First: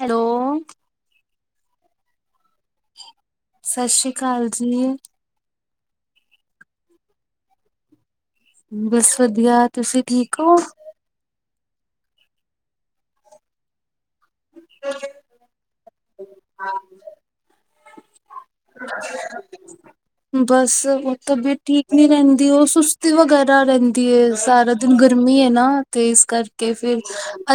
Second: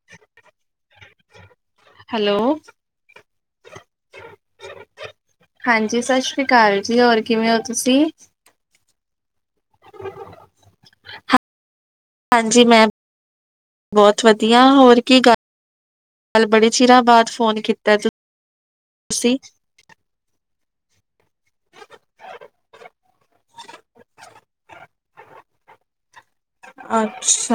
Hello. Hello. ਸਤਿ ਸ੍ਰੀ ਅਕਾਲ ਜੀ। ਹਾਂਜੀ ਸਤਿ ਸ਼੍ਰੀ ਅਕਾਲ ਜੀ ਹੋਰ ਕਿਵੇਂ ਹੋ ਤੁਸੀਂ? ਬਸ ਵਧੀਆ ਤੁਸੀਂ ਠੀਕ ਹੋ? ਹਾਂਜੀ ਮੈਂ, ਬਹੁਤ ਵਧੀਆ ਹੋਰ ਕੀ ਗੱਲ। ਕੱਲ ਬੜੇ ਚਿਰਾਂ ਬਾਅਦ ਫੋਨ ਕੀਤਾ ਤੁਸੀ। ਬਸ ਉਹ ਤਬੀਅਤ ਠੀਕ ਨੀ ਰਹਿੰਦੀ ਉਹ ਸੁਸਤੀ ਵਗੈਰਾ ਰਹਿੰਦੀ ਹੈ ਸਾਰਾ। ਦਿਨ ਗਰਮੀ ਹੈ ਨਾ ਤੇ ਇਸ ਕਰਕੇ। ਫਿਰ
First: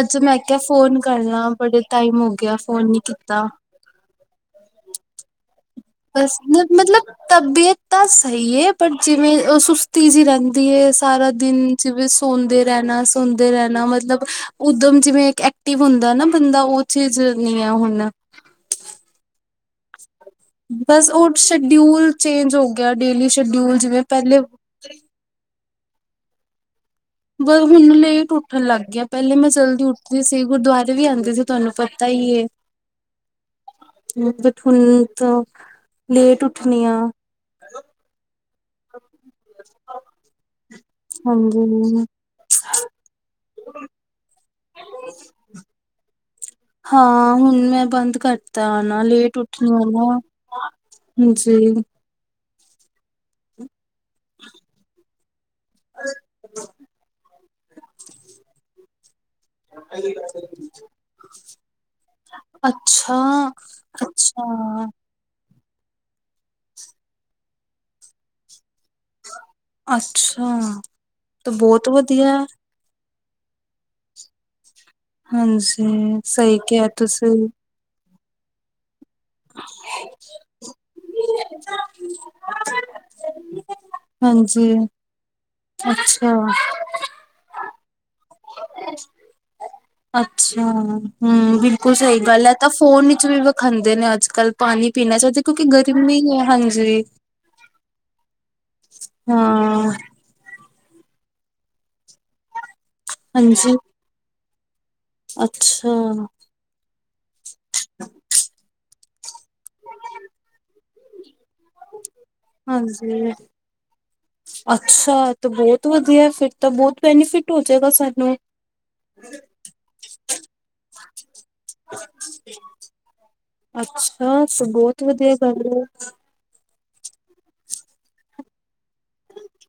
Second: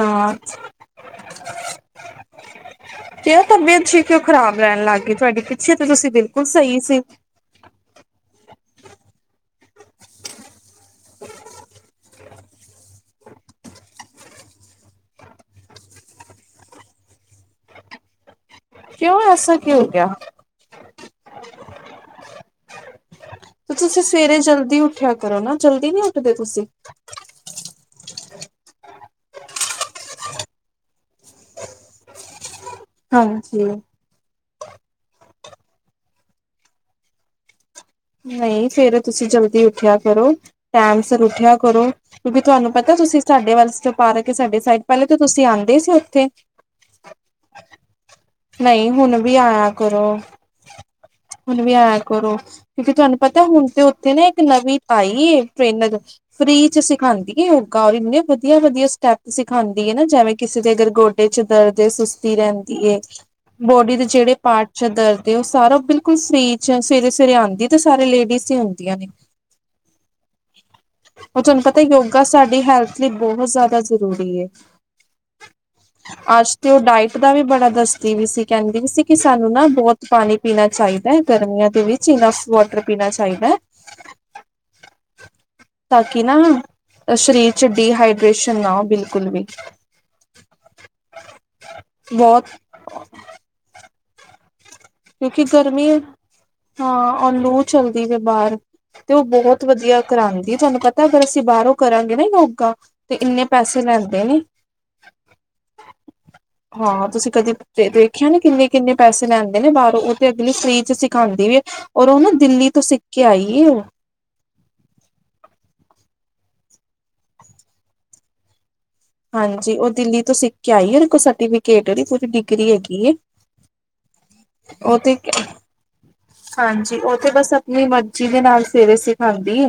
ਅੱਜ ਮੈਂ ਕਿਹਾ ਫੋਨ ਕਰਨਾ ਬੜੇ ਟਾਈਮ ਹੋ ਗਿਆ ਫੋਨ ਨਹੀ। ਤੇ ਤਬੀਅਤ ਸੀ ਕਿਉ ਉਹ ਖਰਾਬ ਰਹਿਣ ਲੱਗ ਗਈ ਤੁਹਾਡੀ ਪਿੱਛੇ ਤਾਂ ਤੁਸੀਂ ਬਸ ਬਿਲਕੁਲ ਸਹੀ ਸੀ। ਮਤਲਬ ਤਬੀਅਤ ਤਾਂ ਸਹੀ ਹੈ ਪਰ ਜਿਵੇਂ ਉਹ ਸੁਸਤੀ ਜਿਹੀ ਰਹਿੰਦੀ ਹੈ ਸਾਰਾ ਦਿਨ। ਜਿਵੇਂ ਸੌਦੇ ਰਹਿਣਾ ਸੁਣਦੇ ਰਹਿਣਾ ਮਤਲਬ ਉਦਮ ਜਿਵੇਂ ਇੱਕ ਐਕਟਿਵ ਹੁੰਦਾ ਨਾ ਬੰਦਾ ਉਹ। ਚੀਜ਼ ਨਹੀਂ ਆ ਹੁਣ। ਕਿਉਂ ਐਸਾ ਕਿ ਹੋ ਗਿਆ। ਬਸ ਉਹ ਸ਼ਡਿਊਲ ਚੇਂਜ ਹੋ ਗਿਆ ਡੇਲੀ ਸ਼ਡਿਊਲ ਜਿਵੇਂ ਪਹਿਲੇ। ਦੀ ਉੱਠਿਆ। ਕਰੋ ਨਾ ਜਲਦੀ ਨੀ ਉੱਠਦੇ ਤੁਸੀਂ। ਬਸ ਹੁਣ ਲੇਟ ਉੱਠਣ ਲੱਗ ਗਿਆ ਪਹਿਲੇ ਮੈਂ ਜਲਦੀ ਉੱਠਦੀ। ਜੀ ਅਸੀ ਗੁਰਦੁਆਰੇ ਵੀ ਆਉਂਦੇ ਸੀ ਤੁਹਾਨੂੰ ਪਤਾ ਹੀ ਹੈ ਹਾਂਜੀ ਹੁਣ ਤਾਂ ਲੇਟ ਉੱਠਣੀ ਆ ਨਈ ਸਵੇਰੇ ਤੁਸੀਂ ਜਲਦੀ ਉੱਠਿਆ ਕਰੋ, ਟਾਈਮ ਸਿਰ ਉੱਠਿਆ ਕਰੋ, ਹਾਂਜੀ ਕਿਉਂਕਿ ਤੁਹਾਨੂੰ ਪਤਾ ਤੁਸੀਂ ਸਾਡੇ ਵੱਲ ਸਾਡੇ ਵਾਸਤੇ ਪਾਰਕ ਸਾਡੇ ਸਾਈਡ, ਪਹਿਲੇ ਤੇ ਤੁਸੀਂ ਆਉਂਦੇ ਸੀ ਉੱਥੇ ਹਾਂ ਹੁਣ ਮੈਂ ਬੰਦ ਕਰਤਾ ਆ, ਨਹੀਂ ਨਾ ਹੁਣ ਵੀ ਲੇਟ ਆਇਆ ਉੱਠਣੀ ਕਰੋ, ਆਨਾ ਹਾਂਜੀ ਹੁਣ ਵੀ ਐ ਕਰੋ, ਕਿਉਂਕਿ ਤੁਹਾਨੂੰ ਪਤਾ ਹੁਣ ਤੇ ਉੱਥੇ ਨਾ ਇੱਕ ਨਵੀਂ ਆਈ ਐ, ਟ੍ਰੇਨਰ ਫ੍ਰੀ ਚ ਸਿਖਾਉਦੀ ਹੈ ਯੋਗਾ, ਔਰ ਇੰਨੇ ਵਧੀਆ- ਵਧੀਆ ਸਟੈਪ ਸਿਖਾਉਦੀ ਹੈ ਨਾ, ਜਿਵੇਂ ਕਿਸੇ ਦੇ ਅਗਰ ਗੋ ਪਿੱਛੇ ਦਰਦ ਏ, ਸੁਸਤੀ ਰਹਿੰਦੀ ਹੈ, ਅੱਛਾ ਬੋਡੀ ਦੇ ਜਿਹੜੇ ਅੱਛਾ ਪਾਰਟ ਚ ਦਰਦ ਤੇ ਉਹ ਸਾਰਾ ਬਿਲਕੁਲ ਫ੍ਰੀ ਚ ਐ, ਸਵੇਰੇ- ਸਵੇਰੇ ਆਉਂਦੀ ਤੇ ਸਾਰੇ ਲੇਡੀਜ਼ ਹੀ ਹੁੰਦੀਆਂ ਨੇ ਅੱਛਾ ਉਹ ਤਾਂ ਤੁਹਾਨੂੰ ਪਤਾ ਬਹੁਤ ਯੋਗਾ ਵਧੀਆ ਸਾਡੀ ਹੈਲਥ ਇਸ ਲਈ ਬਹੁਤ ਜ਼ਿਆਦਾ ਜ਼ਰੂਰੀ ਹੈ। ਹਾਂਜੀ ਅੱਜ ਸਹੀ ਤੇ ਉਹ ਕਿਹਾ ਡਾਇਟ ਦਾ ਤੁਸੀਂ ਵੀ ਬੜਾ ਦਸਤੀ ਵੀ ਸੀ ਕਹਿੰਦੀ ਸੀ ਕਿ ਸਾਨੂੰ ਨਾ ਬਹੁਤ ਪਾਣੀ ਪੀਣਾ ਚਾਹੀਦਾ ਹੈ, ਗਰਮੀਆਂ ਦੇ ਵਿੱਚ, ਈਨਫ ਵਾਟਰ ਪੀਣਾ ਚਾਹਿਦਾ ਹਾਂਜੀ, ਕਿ ਅੱਛਾ ਨਾ ਤਾਂ ਸਰੀਰ ਚ ਡੀਹਾਈਡਰੇੇਸ਼ਨ ਨਾ, ਬਿਲਕੁਲ ਵੀ ਅੱਛਾ, ਹੂ ਬਿਲਕੁਲ ਸਹੀ ਗੱਲ ਬਹੁਤ ਹੈ, ਤਾਂ ਫੋਨ ਵਿੱਚ ਵੀਖਾਂਦੇ ਨੇ ਅੱਜ ਕੱਲ ਪਾਣੀ ਇਹ ਸੋਚਿਆ, ਕਿਉਂਕਿ ਗਰਮੀ ਹੈ। ਹਾਂਜੀ ਹਾਂ ਉਹ ਲੂ ਚੱਲਦੀ ਵੇ ਬਾਹਰ, ਤੇ ਉਹ ਬਹੁਤ ਹਾਂ ਵਧੀਆ ਕਰਾਉਂਦੀ ਤੁਹਾਨੂੰ ਪਤਾ ਤਾਂ ਅਗਰ ਅਸੀਂ ਬਾਹਰੋਂ ਕਰਾਂਗੇ ਨਾ ਯੋਗਾ, ਤੇ ਇੰਨੇ ਹਾਂਜੀ ਪੈਸੇ ਲੈਂਦੇ ਨੇ ਅੱਛਾ ਹਾਂ ਤੁਸੀਂ ਕਦੇ ਵੇਖਿਆ ਨੀ, ਕਿੰਨੇ ਕਿਨੇ ਪੈਸੇ ਲੈਣ ਦੇ ਨੇ ਬਾਹਰੋਂ, ਉਹ ਤੇ ਅਗਲੀ ਫ੍ਰੀ ਚ ਸਿਖਾਂਦੀ ਵੀ ਹੈ, ਔਰ ਉਹ ਨਾ ਦਿੱਲੀ ਤੋਂ ਸਿੱਖ ਕੇ ਹਾਂਜੀ ਆਈ ਉਹ ਅੱਛਾ ਏ ਤੇ ਬਹੁਤ ਵਧੀਆ, ਫਿਰ ਤਾਂ ਬਹੁਤ ਬੈਨੀਫਿਟ ਹੋ ਜਾਏਗਾ ਸਾਨੂੰ [unintelligible] ਹਾਂਜੀ ਉਹ ਦਿੱਲੀ ਤੋਂ ਸਿੱਖ ਕੇ ਆਈ ਏ, ਔ ਦੇ ਕੋਲ ਸਰਟੀਫਿਕੇਟ ਐ, ਪੂਰੀ ਡਿਗਰੀ ਹੈਗੀ ਏ ਅੱਛਾ ਬਹੁਤ ਵਧੀਆ ਗੱਲ ਹ [unintelligible] ਹਾਂਜੀ ਉਹ ਤੇ ਬਸ ਆਪਣੀ ਮਰਜੀ ਦੇ ਨਾਲ ਸਵੇਰੇ ਸਿਖਾਂਦੀ ਆ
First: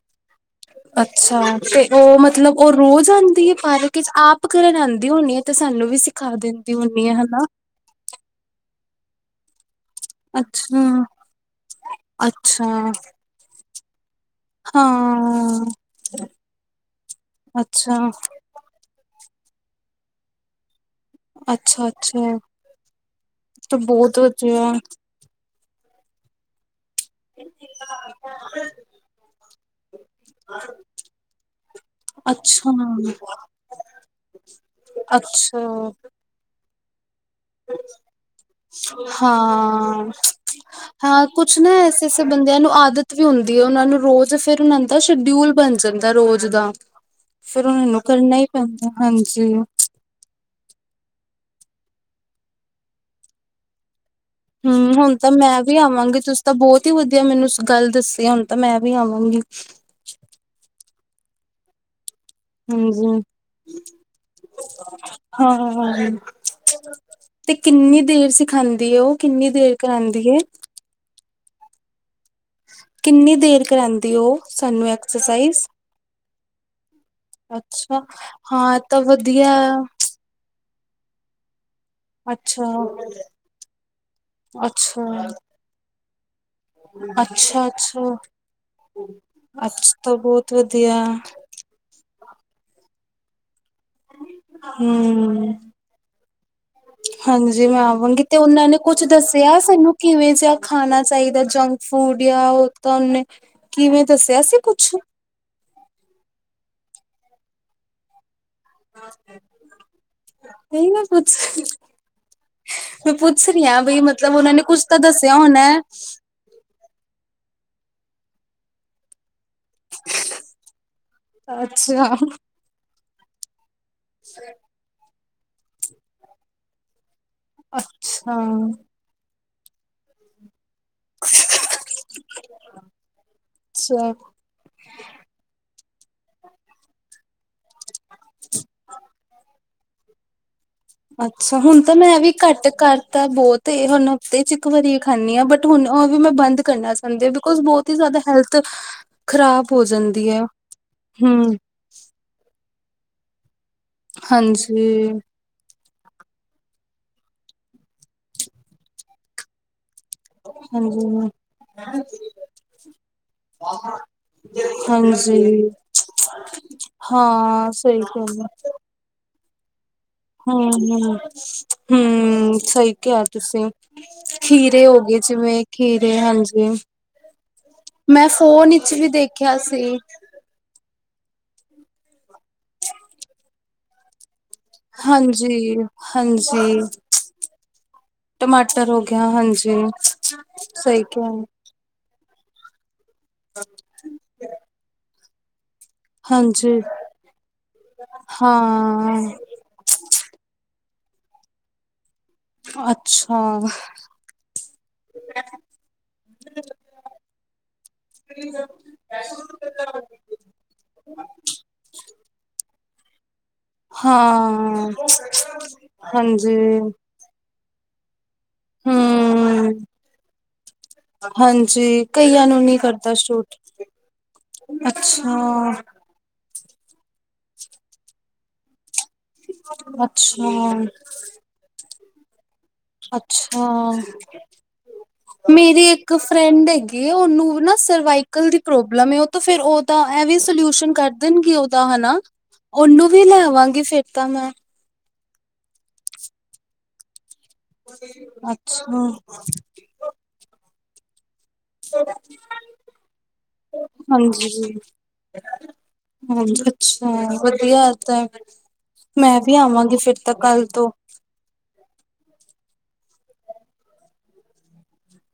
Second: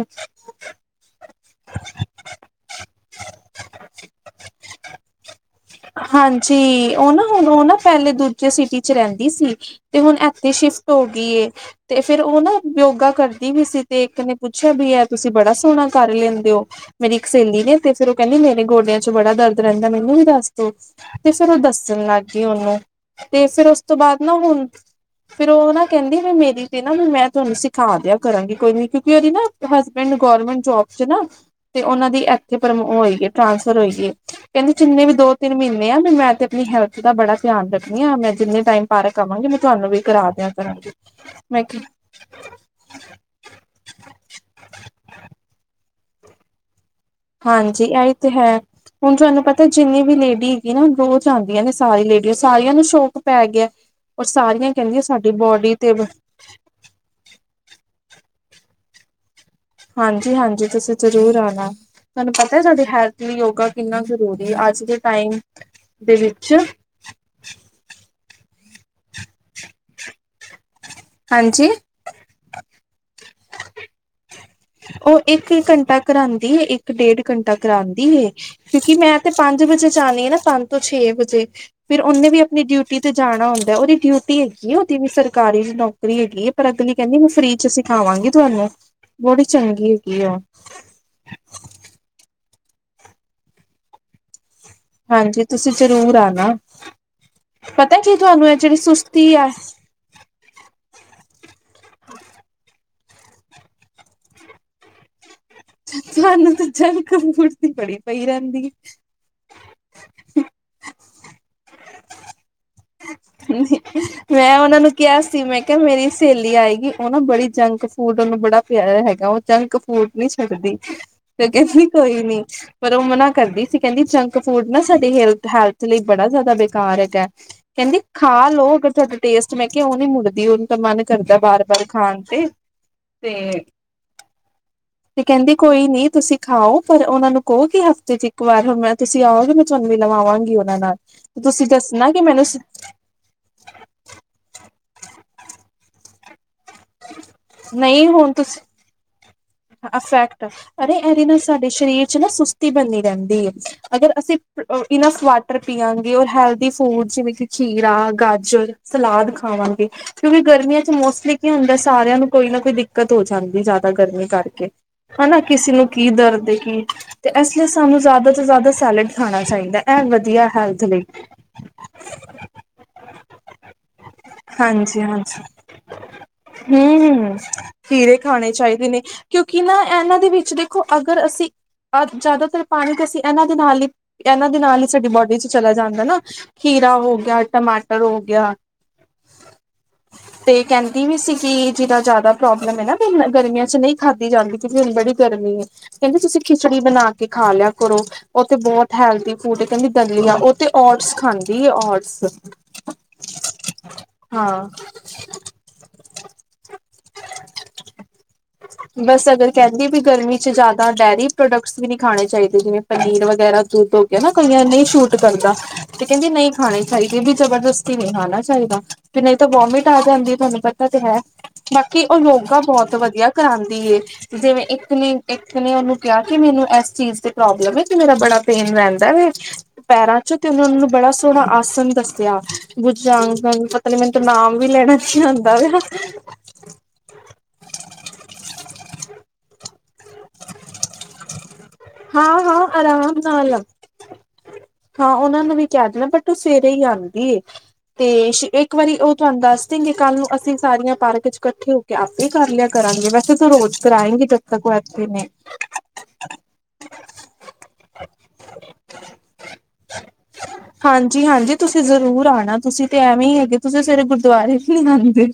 ਅੱਛਾ ਤੇ ਉਹ ਮਤਲਬ ਉਹ ਰੋਜ਼ ਆਉਂਦੀ ਹੈ ਪਾਰਕ ਵਿੱਚ, ਆਪ ਕਰਨ ਆਉਂਦੀ ਹੋਣੀ ਹੈ ਤੇ ਸਾਨੂੰ ਵੀ ਸਿਖਾ ਦਿੰਦੀ ਹਾਂਜੀ ਹੁੰਦੀ ਉਹ ਹੈ ਨਾ ਹਨਾ ਹੁਣ ਉਹ ਨਾ ਪਹਿਲੇ ਦੂਜੇ ਤੇ ਸਿਟੀ ਚ ਰਹਿੰਦੀ ਸੀ, ਤੇ ਹੁਣ ਇੱਥੇ ਸ਼ਿਫਟ ਅੱਛਾ ਹੋ ਗਈ ਏ ਤੇ ਫੇਰ ਉਹ ਨਾ ਅੱਛਾ ਯੋਗਾ ਕਰਦੀ ਵੀਸੀ, ਤੇ ਇੱਕ ਨੇ ਪੁੱਛਿਆ ਵੀ ਯ ਤੁਸੀਂ ਬੜਾ ਹਾਂ ਸੋਹਣਾ ਕਰ ਲੈਂਦੇ ਹੋ ਮੇਰੀ ਇੱਕ ਸਹੇਲੀ ਨੇ, ਤੇ ਅੱਛਾ ਫ਼ਿਰ ਉਹ ਕਹਿੰਦੀ ਮੇਰੇ ਗੋਡਿਆਂ ਚ ਬੜਾ ਦਰਦ ਰਹਿੰਦਾ ਮੈਨੂੰ ਵੀ ਦੱਸ ਤੇ ਫੇਰ ਉਹ ਅੱਛਾ ਦੱਸਣ ਲੱਗ ਅੱਛਾ ਗਈ ਉਹਨੂੰ, ਤੇ ਫੇਰ ਤਾਂ ਉਸ ਤੋਂ ਬਹੁਤ ਬਾਅਦ ਨਾ ਹੁਣ ਵਧੀਆ ਫੇਰ ਉਹ ਨਾ ਕਹਿੰਦੀ ਵੀ ਮੇਰੀ ਤੇ ਨਾ ਮੈਂ ਤੁਹਾਨੂੰ ਸਿਖਾ ਦਿਆ ਕਰਾਂਗੀ ਕੋਈ ਨੀ, ਕਿਉਂਕਿ ਉਹਦੇ ਨਾ ਹਸਬੈਂਡ ਗੌਰਮੈਂਟ ਜੋਬ ਚ ਨਾ ਤੇ ਉਹਨਾਂ ਦੀ ਇੱਥੇ ਅੱਛਾ ਪ੍ਰਮੋ ਹੋਈਗੀ ਏ, ਟ੍ਰਾਂਸਫਰ ਹੋਈਏ ਕਹਿੰਦੀ ਜਿੰਨੇ ਵੀ ਦੋ ਤਿੰਨ ਅੱਛਾ ਮਹੀਨੇ ਆ, ਵੀ ਮੈਂ ਤੇ ਨਈ ਹੈਲਥ ਦਾ ਬੜਾ ਧਿਆਨ ਰੱਖਣੀ ਹਾਂ, ਮੈਂ ਜਿੰਨੇ ਟਾਈਮ ਪਾਰਕ ਆਵਾਗੀ, ਮੈਂ ਤੁਹਾਨੂੰ ਵੀ ਹਾਂ ਕਰਾ ਦਿਆਂ ਕਰਾਗੀ ਹਾਂ ਕੁਛ ਨਾ ਕਿਸੇ ਬੰਦਿਆਂ ਨੂੰ ਆਦਤ ਵੀ ਹੁੰਦੀ ਹੈ, ਉਹਨਾਂ ਨੂੰ ਰੋਜ਼ ਫੇਰ ਉਹਨਾ ਦਾ ਸ਼ਡਿਊਲ ਬਣ ਜਾਂਦਾ ਰੋਜ਼ ਦਾ [inaudible] ਹਾਂਜੀ ਨੂੰ ਇਹਹੀ ਤੇ ਕਰਨਾ ਹੀ ਹੈ, ਪੈਂਦਾ ਹੁਣ ਤੁਹਾਨੂੰ ਹਾਂਜੀ ਪਤਾ ਜਿੰਨੀ ਵੀ ਲੇਡੀ ਹੈਗੀ ਨਾ, ਰੋਜ਼ ਆਦੀਆਂ ਨੇ ਸਾਰੀ ਲੇਡੀ ਸਾਰੀਆਂ ਨੂੰ ਸ਼ੌਕ ਪੈ ਗਿਆ ਉਹ ਸਾਰੀਆਂ ਹਮ ਕਹਿੰਦੀਆਂ, ਹੁਣ ਤਾਂ ਸਾਡੀ ਮੈਂ ਬੋਡੀ ਵੀ ਤੇ ਆਵਾਂਗੀ ਤੁਸੀਂ ਤਾਂ ਬਹੁਤ ਹੀ ਵਧੀਆ ਮੈਨੂੰ ਗੱਲ ਦੱਸੀ, ਹੁਣ ਤਾਂ ਮੈਂ ਵੀ ਆਵਾਂਗੀ ਹਾਂਜੀ- ਹਾਂਜੀ ਤੁਸੀਂ ਜ਼ਰੂਰ ਆਉਣਾ ਤੁਹਾਨੂੰ ਪਤਾ ਹੈ ਸਾਡੇ ਹੈਲਥ ਹਾਂਜੀ ਲਈ ਯੋਗਾ ਕਿੰਨਾ ਜ਼ਰੂਰੀ ਹੈ ਅੱਜ ਦੇ ਟਾਈਮ ਹਾਂ ਦੇ ਵਿੱਚ ਤੇ ਕਿੰਨੀ ਦੇਰ ਸਿਖਾਉਂਦੀ ਉਹ ਕਿੰਨੀ ਦੇਰ ਕਰਾਉਂਦੀ ਏ ਹਾਂਜੀ ਕਿੰਨੀ ਦੇਰ ਕਰਾਉਂਦੀ ਉਹ ਸਾਨੂੰ ਉਹ ਇੱਕ ਐਕਸਰਸਾਈਜ਼ -ਇੱਕ ਘੰਟਾ ਕਰਾਉਂਦੀ ਏ, ਇੱਕ ਡੇਢ ਘੰਟਾ ਕਰਾਉਂਦੀ ਅੱਛਾ ਏ ਹਾਂ ਕਿਉਂਕਿ ਤਾਂ ਮੈਂ ਤੇ ਵਧੀਆ ਪੰਜ ਵਜੇ ਜਾਣੀ ਆ ਨਾ, ਪੰਜ ਤੋਂ ਛੇ ਵਜੇ ਫਿਰ ਉਹਨੇ ਵੀ ਆਪਣੀ ਅੱਛਾ, ਡਿਊਟੀ ਤੇ ਜਾਣਾ ਹੁੰਦਾ, ਉਹਦੀ ਡਿਊਟੀ ਹੁੰਦੀ ਉਹਦੀ ਅੱਛਾ, ਵੀ ਸਰਕਾਰੀ ਰੀ ਹੈਗੀ ਪਰ ਅਗਲੀ ਕਹਿੰਦੀ ਮੈਂ ਫਰੀ ਅੱਛਾ, ਚ ਅੱਛਾ। ਸਿਖਾਵਾਂਗੀ ਤੁਹਾਨੂੰ ਬੜੀ ਅੱਛਾ ਚੰਗੀ ਤਾਂ ਹੈਗੀ ਆ। ਬਹੁਤ ਵਧੀਆ ਹ [inaudible] ਹਾਂਜੀ ਤੁਸੀਂ ਜ਼ਰੂਰ ਆਣਾ ਹਾਂਜੀ ਮੈਂ ਪਤਾ ਕੀ ਆਵਾਂਗੀ ਤੇ ਤੁਹਾਨੂੰ ਇਹ ਉਹਨਾਂ ਜਿਹੜੀ ਨੇ ਕੁੱਛ ਸੁਸਤੀ ਆ ਦੱਸਿਆ ਸਾਨੂੰ ਕਿਵੇਂ ਜਿਹਾ ਖਾਣਾ ਚਾਹੀਦਾ ਜੰਕ ਫੂਡ ਜਾਂ ਹੋ ਤਾਂ ਉਹਨੇ ਕਿਵੇਂ ਦੱਸਿਆ ਸੀ ਕੁੱਛ ਮੈਨੂੰ ਤਾਂ ਜੰਕ ਫੂਡ ਦੀ ਬੜੀ ਪਈ ਰਹਿੰਦੀ ਹੈ ਉਹਨੂੰ ਕੁਛ ਮੈਂ ਉਹਨਾਂ ਨੂੰ ਕਿਹਾ ਦੱਸਿਆ ਸੀ ਮੈਂ ਹੋਣਾ। ਕਿਹਾ ਮੇਰੀ ਸਹੇਲੀ ਆਏਗੀ ਉਹ ਨਾ ਬੜੀ ਜੰਕ ਫੂਡ ਉਹਨੂੰ ਬੜਾ ਪਿਆਰ ਹੈਗਾ, ਉਹ ਜੰਕ ਫੂਡ ਵਿਚ ਕਰਦੀ, ਤੇ ਕਹਿੰਦੀ ਅੱਛਾ, ਕੋਈ ਨੀ, ਪਰ ਉਹ ਮਨਾ ਕਰਦੀ ਸੀ ਕਹਿੰਦੀ ਜੰਕ ਫੂਡ ਨਾ ਸਾਡੀ ਹੈਲਥ, ਹੈਲਥ ਲਈ ਬੜਾ ਜ਼ਿਆਦਾ ਬੇਕਾਰ ਹੈਗਾ, ਕਹਿੰਦੀ ਅੱਛਾ, ਖਾ ਲਓ ਅਗਰ ਤੁਹਾਡੇ ਟੇਸਟ ਮੈਂ ਕਿਹਾ ਉਹ ਨੀ ਮੁੜਦੀ ਉਹਨੂੰ ਤਾਂ ਮਨ ਕਰਦਾ ਬਾਰ- ਬਾਰ ਖਾਣ ਤੇ, ਤੇ ਅੱਛਾ ਤੇ ਕਹਿੰਦੀ ਕੋਈ ਨੀ ਤੁਸੀਂ ਖਾਓ ਪਰ ਉਹਨਾ ਨੂੰ ਕਹੋਗੇ ਹਫ਼ਤੇ 'ਚ ਇੱਕ ਵਾਰ ਹੁਣ ਮੈਂ ਤੁਸੀਂ ਆਓਗੇ ਮ ਝੁਣਨੀ ਲਵਾਂਗੀ ਉਹਨਾ ਨਾਲ ਅੱਛਾ, ਤੁਸੀਂ ਹੁਣ ਤਾਂ ਦੱਸਣਾ ਮੈਂ ਕਿ ਵੀ ਮੈਨੂੰ ਘੱਟ ਕਰ ਤਾਂ ਬਹੁਤ ਹੁਣ ਹਫ਼ਤੇ ਚ ਇੱਕ ਵਾਰੀ ਖਾਂਦੀ ਹਾਂ ਬਟ ਹੁਣ ਉਹ ਵੀ ਮੈਂ ਬੰਦ ਕਰਨਾ ਚਾਹੁੰਦੇ, ਬਿਕੋਜ ਬਹੁਤ ਹੀ ਨਹੀਂ ਜ਼ਿਆਦਾ ਹੁਣ ਹੈਲਥ ਤੁਸੀਂ ਖ਼ਰਾਬ ਹੋ ਜਾਂਦੀ ਹੈ ਅਫੈਕਟ, ਅਰੇ ਇਹਦੇ ਨਾਲ ਹਮ ਸਾਡੇ ਸਰੀਰ 'ਚ ਨਾ ਸੁਸਤੀ ਬਣਦੀ ਰਹਿੰਦੀ ਹੈ ਅਗਰ ਅਸੀਂ, ਇੰਨਾ ਹਾਂਜੀ ਸਵਾਦ ਪੀਆਂਗੇ ਔਰ ਹੈਲਦੀ ਫੂਡ ਜਿਵੇਂ ਕਿ ਖੀਰਾ, ਗਾਜਰ ਸਲਾਦ ਖਾਵਾਂਗੇ ਕਿਉਂਕਿ ਗਰਮੀਆਂ 'ਚ ਹਾਂਜੀ ਮੋਸਟਲੀ ਕੀ ਹੁੰਦਾ ਸਾਰਿਆਂ ਨੂੰ ਕੋਈ ਨਾ ਕੋਈ ਦਿੱਕਤ ਹੋ ਜਾਂਦੀ ਜ਼ਿਆਦਾ ਗਰਮੀ ਕਰਕੇ ਹਨਾ, ਹਾਂਜੀ ਕਿਸੇ ਨੂੰ ਕੀ ਦਰਦੇ ਕੀ ਤੇ ਇਸ ਲਈ ਹਾਂ ਸਾਨੂੰ ਸਹੀ ਜ਼ਿਆਦਾ ਗੱਲ ਤੋਂ ਜ਼ਿਆਦਾ ਸੈਲਡ ਖਾਣਾ ਚਾਹੀਦਾ ਹੈ ਇਹ ਵ ਹਮ- ਹਮ- ਹਮ ਸਹੀ ਕਿਹਾ ਤੁਸੀਂ, ਖੀਰੇ ਹੋ ਹਾਂਜੀ ਗਏ ਹਾਂਜੀ ਜਿਵੇਂ ਖੀਰੇ ਹਾਂਜੀ, ਹੂੰ। ਖੀਰੇ ਮੈਂ ਖਾਣੇ ਫੋਨ ਚਾਹੀਦੇ ਵਿਚ ਨੇ ਵੀ ਦੇਖ ਕਿਉਂਕਿ ਨਾ ਇਹਨਾਂ ਦੇ ਵਿੱਚ ਦੇਖੋ ਅਗਰ ਅਸੀਂ, ਅਹ ਜ਼ਿਆਦਾਤਰ ਪਾਣੀ ਅਸੀਂ ਇਹਨਾਂ ਦੇ ਨਾਲ ਹੀ ਇਹਨਾਂ ਦੇ ਨਾਲ ਹੀ ਸਾਡੀ ਬੋਡੀ 'ਚ ਚਲਾ ਹਾਂਜੀ ਜਾਂਦਾ ਨਾ, ਹਾਂਜੀ ਖੀਰਾ ਹੋ ਗਿਆ, ਟਮਾਟਰ ਹੋ ਗਿਆ ਟਮਾਟਰ ਹੋ ਗਿਆ ਹਾਂਜੀ ਤੇ ਸਹੀ ਕਹਿੰਦੀ ਵੀ ਕਿਹਾ ਸੀਗੀ, ਜਿਦਾ ਜ਼ਿਆਦਾ ਪ੍ਰੋਬਲਮ ਹੈ ਨਾ ਵੀ ਨਾ ਗਰਮੀਆਂ ਚ ਨਹੀਂ ਖਾਧੀ ਜਾਂਦੀ ਕਿਉਂਕਿ ਹੁਣ ਬੜੀ ਗਰਮੀ ਹੈ ਕਹਿੰਦੀ ਤੁਸੀਂ ਹਾਂਜੀ ਖਿਚੜੀ ਬਣਾ ਕੇ ਖਾ ਲਿਆ ਕਰੋ, ਉਹਤੇ ਬਹੁਤ ਹਾਂ, ਹੈਲਥ ਫੂਡ ਕਹਿੰਦੀ ਚੱਲੀ ਆ, ਉਹ ਤੇ ਔਰਟਸ ਖਾਂਦੀ ਔਰਟਸ ਅੱਛਾ ਹਾਂ ਬਸ ਅਗਰ ਕਹਿੰਦੀ ਵੀ ਗਰਮੀ ਚ ਜ਼ਿਆਦਾ ਡੇਅਰੀ ਪ੍ਰੋਡਕਟ ਵੀ ਨੀ ਖਾਣੇ ਚਾਹੀਦੇ ਜਿਵੇਂ ਪਨੀਰ ਵਗੈਰਾ ਦੁਧ ਹੋ ਕੇ ਨਾ ਕਈਆਂ ਨਹੀਂ ਹਾਂ, ਸ਼ੂਟ ਕਰਦਾ, ਤੇ ਕਹਿੰਦੇ ਨਹੀਂ ਹਾਂਜੀ। ਖਾਣੇ ਚਾਹੀਦੇ ਵੀ ਜਬਰਦਸਤੀ ਨਹੀਂ ਹਨਾ ਚਾਹੀਦਾ ਵੀ ਨਹੀਂ ਤਾਂ ਹੂੰ, ਵੋਮਿਟ ਆ ਜਾਂਦੀ ਤੁਹਾਨੂੰ ਪਤਾ ਤੇ ਹੈ, ਬਾਕੀ ਹਾਂਜੀ ਉਹ ਕਈਆਂ ਯੋਗਾ ਨੂੰ ਨੀ ਬਹੁਤ ਕਰਦਾ ਵਧੀਆ ਸੂਟ ਆਉਂਦੀ ਏ, ਜਿਵੇਂ ਇੱਕ ਨੇ ਅੱਛਾ। ਇੱਕ ਨੇ ਉਹਨੂੰ ਕਿਹਾ ਕਿ ਮੈਨੂੰ ਇਸ ਚੀਜ਼ ਤੇ ਪ੍ਰੋਬਲਮ ਹੈ ਕਿ ਮੇਰਾ ਬੜਾ ਪੇਨ ਰਹਿੰਦਾ ਹੈ ਪੈਰਾਂ 'ਚੋਂ ਤੇ ਉਹਨਾਂ ਅੱਛਾ, ਨੂੰ ਬੜਾ ਸੋਹਣਾ ਆਸਣ ਦੱਸਿਆ ਬੁੱਝਾਗ, ਪਤਾ ਅੱਛਾ ਨੀ ਮੈਨੂੰ ਤ ਨਾਮ ਵੀ ਲੈਣਾ ਨੀ ਆਉਂਦਾ ਵਾ ਬੀ ਉਹਨੂੰ ਨਾ ਸਰਵਾਈਕਲ ਦੀ ਪ੍ਰੋਬਲਮ ਉਹ ਤਾਂ ਫੇਿਰ ਉਹ ਤਾਂ ਇਹ ਵੀ ਸਲਿਊਸ਼ਨ ਕਰ ਦੇਣਗੇ ਉਹਦਾ ਹਨਾ, ਹਾਂ ਹਾਂ ਉਹਨੂੰ ਆਰਾਮ ਵੀ ਨਾਲ ਲੈਵਾਂਗੀ ਫੇਿਰ ਤਾਂ ਮੈਂ ਹਾਂ, ਉਹਨਾਂ ਨੂੰ ਵੀ ਕਹਿ ਦੇਣਾ ਬਟ ਉਹ ਸਵੇਰੇ ਹੀ ਆਉਂਦੀ ਏ ਤੇ ਇੱਕ ਵਾਰੀ ਅੱਛਾ ਉਹ ਤੁਹਾਨੂੰ ਦੱਸ ਸਿੰਘ ਕੱਲ ਨੂੰ ਅਸੀਂ ਸਾਰੀਆਂ ਪਾਰਕ ਚ ਇਕੱਠੇ ਹੋ ਕੇ ਆਪੇ ਕਰ ਲਿਆ ਕਰਾਂਗੇ, ਵੈਸੇ ਤਾਂ ਰੋਜ਼ ਕਰਾਏਂਗੇ ਜਦ ਤੱਕ ਇੱਥੇ ਨੇ। ਹ ਅੱਛਾ ਵਧੀਆਤ ਹੈ [unintelligible] ਮੈਂ ਵੀ ਆਵਾਂਗੀ, ਫਿਰ ਤਾਂ ਕੱਲ੍ਹ ਤੋਂ। ਜੀ ਹਾਂਜੀ, ਤੁਸੀਂ ਜ਼ਰੂਰ ਆਉਣਾ ਤੁਸੀਂ ਤੇ ਐਵੇਂ ਹੀ ਹੈਗੇ ਤੁਸੀਂ ਸਵੇਰੇ ਗੁਰਦੁਆਰੇ ਨਹੀਂ ਆਉਂਦੇ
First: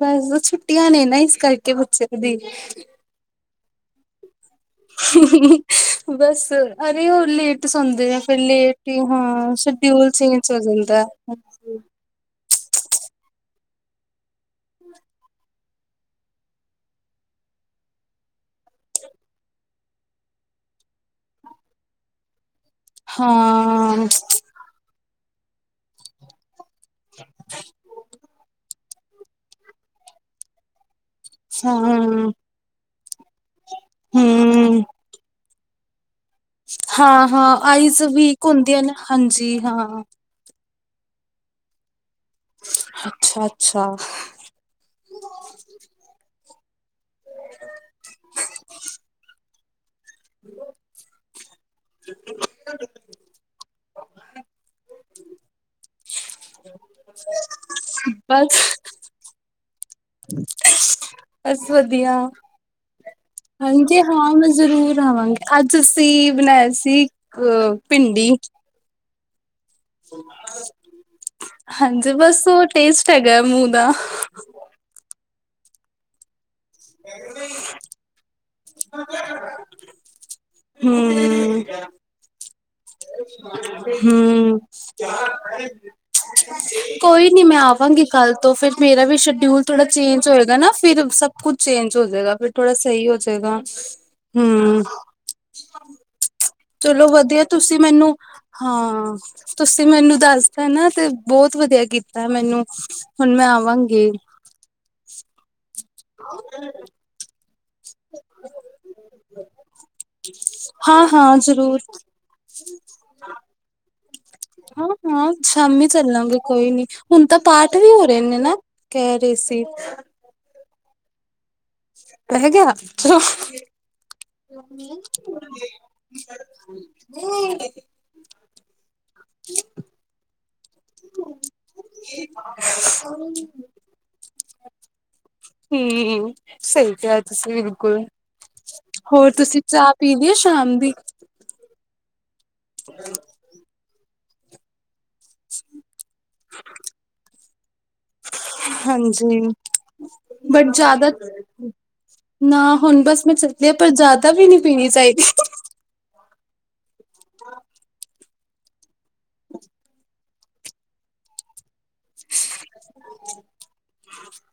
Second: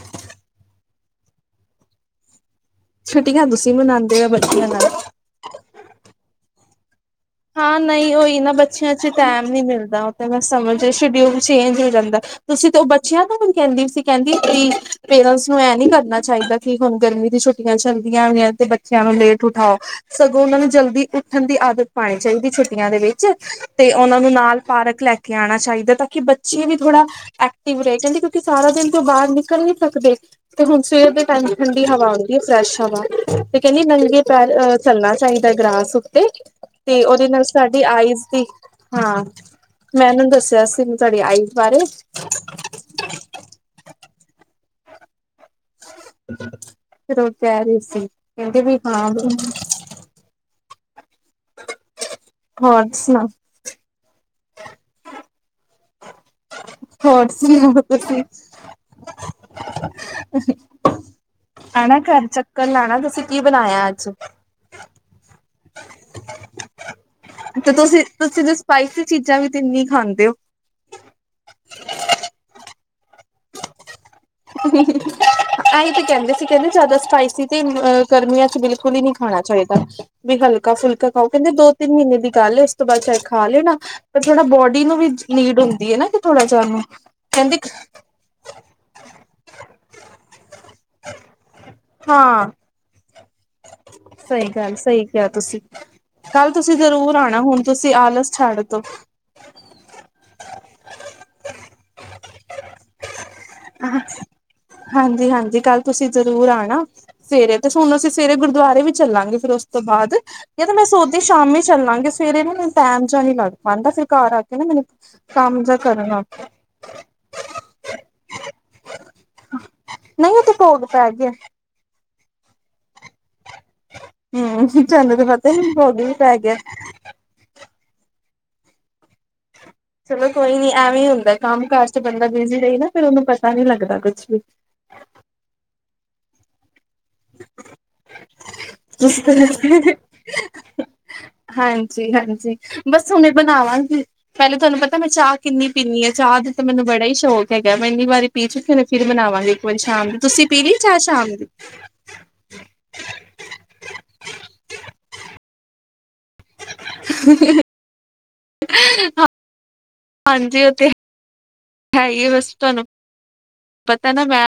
ਬਸ, ਛੁੱਟੀਆਂ ਨੇ ਨਾ ਇਸ ਕਰਕੇ ਬੱਚੇ ਦੀ ਛੁੱਟੀਆਂ ਤੁਸੀਂ ਮਨਾਉਂਦੇ ਓ ਬੱਚਿਆਂ ਨਾ ਹੂੰ, ਹੂੰ ਬਸ। ਅਰੇ, ਉਹ ਲੇਟ ਹਾਂ ਸੋਂਦੇ ਨਹੀਂ ਆ ਫਿਰ ਉਹੀ ਨਾ ਲੇਟ ਬੱਚਿਆਂ ਹੀ ਚ ਟੈਮ ਹਾਂ ਨੀ ਮਿਲਦਾ ਸ਼ਡਿਊਲ ਉਹ ਤੇ ਚੇਂਜ ਮੈਂ ਹੋ ਸਮਝ ਜਾਂਦਾ ਸ਼ਡਿਊਲ ਚੇਂਜ ਹੋ ਜਾਂਦਾ ਤੁਸੀਂ ਤੇ ਉਹ ਬੱਚਿਆਂ ਨੂੰ ਹੁਣ ਕਹਿੰਦੀ ਸੀ, ਕਹਿੰਦੀ ਕਿ ਪੇਰੈਂਟਸ ਨੂੰ ਇਹ ਨੀ ਕਰਨਾ ਚਾਹੀਦਾ ਕਿ ਹੁਣ ਗਰਮੀ ਦੀ ਛੁੱਟੀ ਛੁਟੀਆਂ ਚੱਲਦੀਆਂ ਹੋਈਆਂ ਤੇ ਬੱਚਿਆਂ ਨੂੰ ਲੇਟ ਉਠਾਓ ਸਗੋਂ ਉਹਨਾਂ ਨੂੰ ਜਲਦੀ ਉੱਠਣ ਦੀ ਆਦਤ ਪਾਉਣੀ ਚਾਹੀਦੀ ਛੁੱਟੀਆਂ ਦੇ ਵਿੱਚ ਤੇ ਹਾਂ ਉਹਨਾਂ ਨੂੰ ਨਾਲ ਪਾਰਕ ਲੈ ਕੇ ਆਉਣਾ ਚਾਹੀਦਾ ਤਾਂ ਕਿ ਬੱਚ ਬੱਚੇ ਵੀ ਥੋੜਾ ਐਕਟਿਵ ਰਹੇ ਕਹਿੰਦੇ ਕਿਉਂਕਿ ਸਾਰਾ ਦਿਨ ਤੇ ਓ ਬਾਹਰ ਨਿਕਲ ਨਹੀਂ ਸਕਦੇ। ਤੇ ਹੁਣ ਸਵੇਰ ਦੇ ਟਾਈਮ ਠੰਡੀ ਹਾਂ ਹਵਾ ਆਉਂਦੀ ਹੈ ਫਰੈਸ਼ ਹਵਾ ਤੇ ਕਹਿੰਦੀ ਨੰਗੇ ਪੈਰ ਹੂੰ ਚੱਲਣਾ ਚਾਹੀਦਾ ਗ੍ਰਾਸ ਉੱਤੇ ਤੇ ਉਹਦੇ ਹਾਂ ਨਾਲ ਹਾਂ ਸਾਡੀ ਆਈਜ਼ ਦੀ ਵੀਕ ਹੁੰਦੀਆਂ ਨੇ ਹਾਂ, ਹਾਂਜੀ ਹਾਂ। ਮੈਂ ਉਹਨੂੰ ਦੱਸਿਆ ਸੀ ਸਾਡੀ ਆਈਜ਼ ਬਾਰੇ। ਅੱਛਾ, ਅੱਛਾ। ਫਿਰ ਉਹ ਕਹਿ ਰਹੇ ਸੀ, ਕਹਿੰਦੇ ਵੀ ਹਾਂ ਵੀ ਹ। [unintelligible] ਹੋਰ, ਸੁਣਾਓ? ਹੋਰ ਸੁਣਾਓ, ਤੁਸੀਂ? ਬਸ ਬਸ, ਆਣਾ ਵਧੀਆ। ਘਰ ਚੱਕਰ ਲਾਣਾ ਤੁਸੀਂ ਕੀ ਬਣਾਇਆ ਹਾਂਜੀ, ਅੱਜ ਹਾਂ ਮੈਂ ਜ਼ਰੂਰ ਆਵਾਂਗੀ ਅੱਜ ਅਸੀਂ ਬਣਾਏ ਸੀ ਕ ਤੇ ਤੁਸੀਂ ਭਿੰਡੀ। ਤੁਸੀਂ ਤੇ ਸਪਾਈਸੀ ਚੀਜ਼ਾਂ ਵੀ ਤੇ ਇੰਨੀ ਖਾਂਦੇ ਹੋ। ਹਾਂਜੀ, ਬਸ ਉਹ ਟੇਸਟ ਹੈਗਾ ਮੂੰਹ ਦਾ। ਅਏਂ ਤੇ ਕਹਿੰਦੇ ਸੀ, ਕਹਿੰਦੇ ਜਿਆਦਾ ਸਪਾਈਸੀ ਤੇ ਅ ਗਰਮੀਆਂ ਚ ਬਿਲਕੁਲ ਹੀ ਨਹੀਂ ਖਾਣਾ ਚਾਹੀਦਾ ਵੀ ਹਲਕਾ ਫੁਲਕਾ ਖਾਓ ਕਹਿੰਦੇ ਹੂੰ ਦੋ ਤਿੰਨ ਮਹੀਨੇ ਦੀ ਗੱਲ ਹੈ ਤੋਂ ਬਾਅਦ ਸ਼ਾਇਦ ਖਾ ਲੈਣਾ ਪਰ ਥੋੜਾ ਹੂੰ ਬੋਡੀ ਨੂੰ ਵੀ ਨੀਡ ਹੁੰਦੀ ਹੈ ਨਾ ਕਿ ਥੋੜਾ ਜਾੂੰ ਕੋਈ ਨੀ ਮੈਂ ਕਹਿੰਦੇ ਆਵਾਂਗੀ ਕੱਲ ਤੋਂ ਫੇਿਰ ਮੇਰਾ ਵੀ ਸ਼ਡਿਊਲ ਥੋੜਾ ਚੇਂਜ ਹੋਏਗਾ ਨਾ। ਫਿਰ ਸਭ ਕੁਛ ਚੇਂਜ ਹੋ ਜਾਏਗਾ ਹਾਂ ਫਿਰ ਥੋੜਾ ਸਹੀ ਹੋ ਜਾਏਗਾ। ਸਹੀ ਗੱਲ, ਹਮ ਸਹੀ ਕਿਹਾ ਤੁਸੀਂ ਕੱਲ ਤੁਸੀਂ ਚਲੋ ਜਰੂਰ ਆਣਾ ਵਧੀਆ ਹੁਣ ਤੁਸੀਂ ਮੈਨੂੰ ਆਲਸ ਛੱਡ ਦੋ। ਹਾਂ, ਤੁਸੀਂ ਮੈਨੂੰ ਦੱਸਤਾ ਨਾ ਤੇ ਬਹੁਤ ਵਧੀਆ ਕੀਤਾ ਮੈਨੂੰ ਹੁਣ, ਮੈਂ ਆਵਾਂਗੀ। ਹਾਂਜੀ, ਹਾਂਜੀ ਕੱਲ ਤੁਸੀਂ ਜ਼ਰੂਰ ਆਣਾ ਸਵੇਰੇ ਤੇ ਹੁਣ ਅਸੀਂ ਰੇ ਗੁਰਦੁਆਰੇ ਵੀ ਚੱਲਾਂਗੇ ਫੇਿਰ ਉਸ ਤੋਂ ਬਾਅਦ ਯਾ ਤਾ ਮੈਂ ਹਾਂ ਸੋਚਦੀ ਹਾਂ ਸ਼ਾਮੀ ਜ਼ਰੂਰ ਚੱਲਾਂਗੇ ਸਵੇਰੇ ਨਾ ਮੈਨੂੰ ਟਾਈਮ ਜਾ ਨੀ ਲੱ ਹਾਂ, ਹਾਂ ਜਾ ਸ਼ਾਮੀ ਕਰਨਾ ਚੱਲਾਂਗੇ ਕੋਈ ਨੀ ਹੁਣ ਤਾਂ ਪਾਠ ਵੀ ਹੋ ਰਹੇ ਨੇ ਨਾ? ਕਹਿ ਰਹੇ ਸੀ ਨਹੀਂ, ਉਹ ਤੇੇ ਭੋਗ ਪੈ ਗਿਆ। ਪਹਿ ਗਿਆ। ਹਮ ਤੁਹਾਨੂੰ ਤਾਂ ਪਤਾ ਨੀ ਭੋਗ ਵੀ ਪੈ ਗਿਆ [unintelligible] ਹਮ। [unintelligible] ਚਲੋ ਕੋਈ ਨੀ, ਐਵੇਂ ਹੀ ਹੁੰਦਾ ਕੰਮ ਕਾਰ ਚ ਬੰਦਾ ਬਿਜ਼ੀ ਰਹੀ ਨਾ ਫੇਿਰ ਉਹਨੂੰ ਪਤਾ ਨੀ ਲੱਗਦਾ ਕੁਛ ਵੀ। ਹੂੰ, ਸਹੀ ਕਿਹਾ ਤੁਸੀਂ ਬਿਲਕੁਲ। ਹੋਰ ਤੁਸੀਂ ਚਾਹ ਪੀ ਲੀ ਏ ਸ਼ਾਮ ਦੀ? ਹਾਂਜੀ-ਹਾਂਜੀ, ਬਸ ਹੁਣ ਇਹ ਬਣਾਵਾਂਗੀ। ਪਹਿਲੇ ਤੁਹਾਨੂੰ ਪਤਾ ਮੈਂ ਚਾਹ ਕਿੰਨੀ ਪੀਨੀ ਆ, ਚਾਹ ਦਾ ਤਾਂ ਮੈਨੂੰ ਬੜਾ ਹੀ ਸ਼ੌਕ ਹੈਗਾ ਮੈ ਇੰਨੀ ਵਾਰੀ ਪੀ ਚੁੱਕੀ ਫਿਰ ਹਾਂਜੀ ਬਣਾਵਾਂਗੀ ਇੱਕ ਵਾਰੀ ਸ਼ਾਮ ਦੀ, ਤੁਸੀਂ ਪੀ ਲਈ ਬਟ ਚਾਹ ਜ਼ਿਆਦਾ ਸ਼ਾਮ ਦੀ? ਦੇ ਪਰ ਜ਼ਿਆਦਾ ਵੀ ਨਈ ਪੀਣੀ ਚਾਹੀਦੀ। [inaudible] [inaudible] ਹਾਂਜੀ ਉਹ ਤੇ ਹੀ ਹੈ ਬਸ ਤੁਹਾਨੂੰ ਪਤਾ ਨਾ ਮੈਂ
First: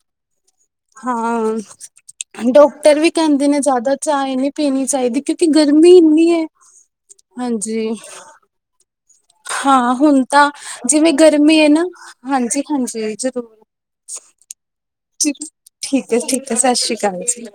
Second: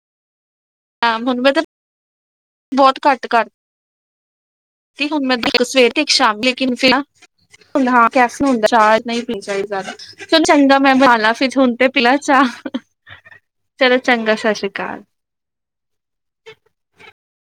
ਹੁਣ ਮੈਂ ਤਾਂ ਹਾਂ। ਡਾਕਟਰ ਬਹੁਤ ਵੀ ਘੱਟ ਕਹਿੰਦੇ ਨੇ ਕਰਤੀ ਜ਼ਿਆਦਾ ਚਾਏ ਨੀ ਪੀਣੀ ਚਾਹੀਦੀ ਹੁਣ ਮੈਂ ਕਿਉਂਕਿ ਇੱਕ ਸਵੇਰ ਗਰਮੀ ਤੇ ਇੱਕ ਇੰਨੀ ਸ਼ਾਮ ਐ। ਲੇਕਿਨ ਫਿਰ ਹਾਂਜੀ। ਹਾਂ ਕੈਫੀਨ ਹੁੰਦਾ ਚਾਅ ਨਈ ਪੀ ਚਾਹੀਦੀ ਜ਼ਿਆਦਾ, ਹਾਂ ਹੁਣ ਚ ਤਾਂ ਚੰਗਾ ਮੈਂ ਜਿਵੇਂ ਬਣਾ ਲਾ ਫੇਰ ਗਰਮੀ ਹੈ ਹੁਣ ਨਾ ਤੇ ਪੀਲਾ ਚਾਹ। ਹਾਂਜੀ ਹਾਂਜੀ ਜ਼ਰੂਰ। ਚਲੋ ਚੰਗਾ, ਸਤਿ ਸ਼੍ਰੀ ਅਕਾਲ। ਠੀਕ ਠੀਕ ਐ, ਠੀਕ ਐ ਸਤਿ ਸ਼੍ਰੀ ਅਕਾਲ ਜੀ।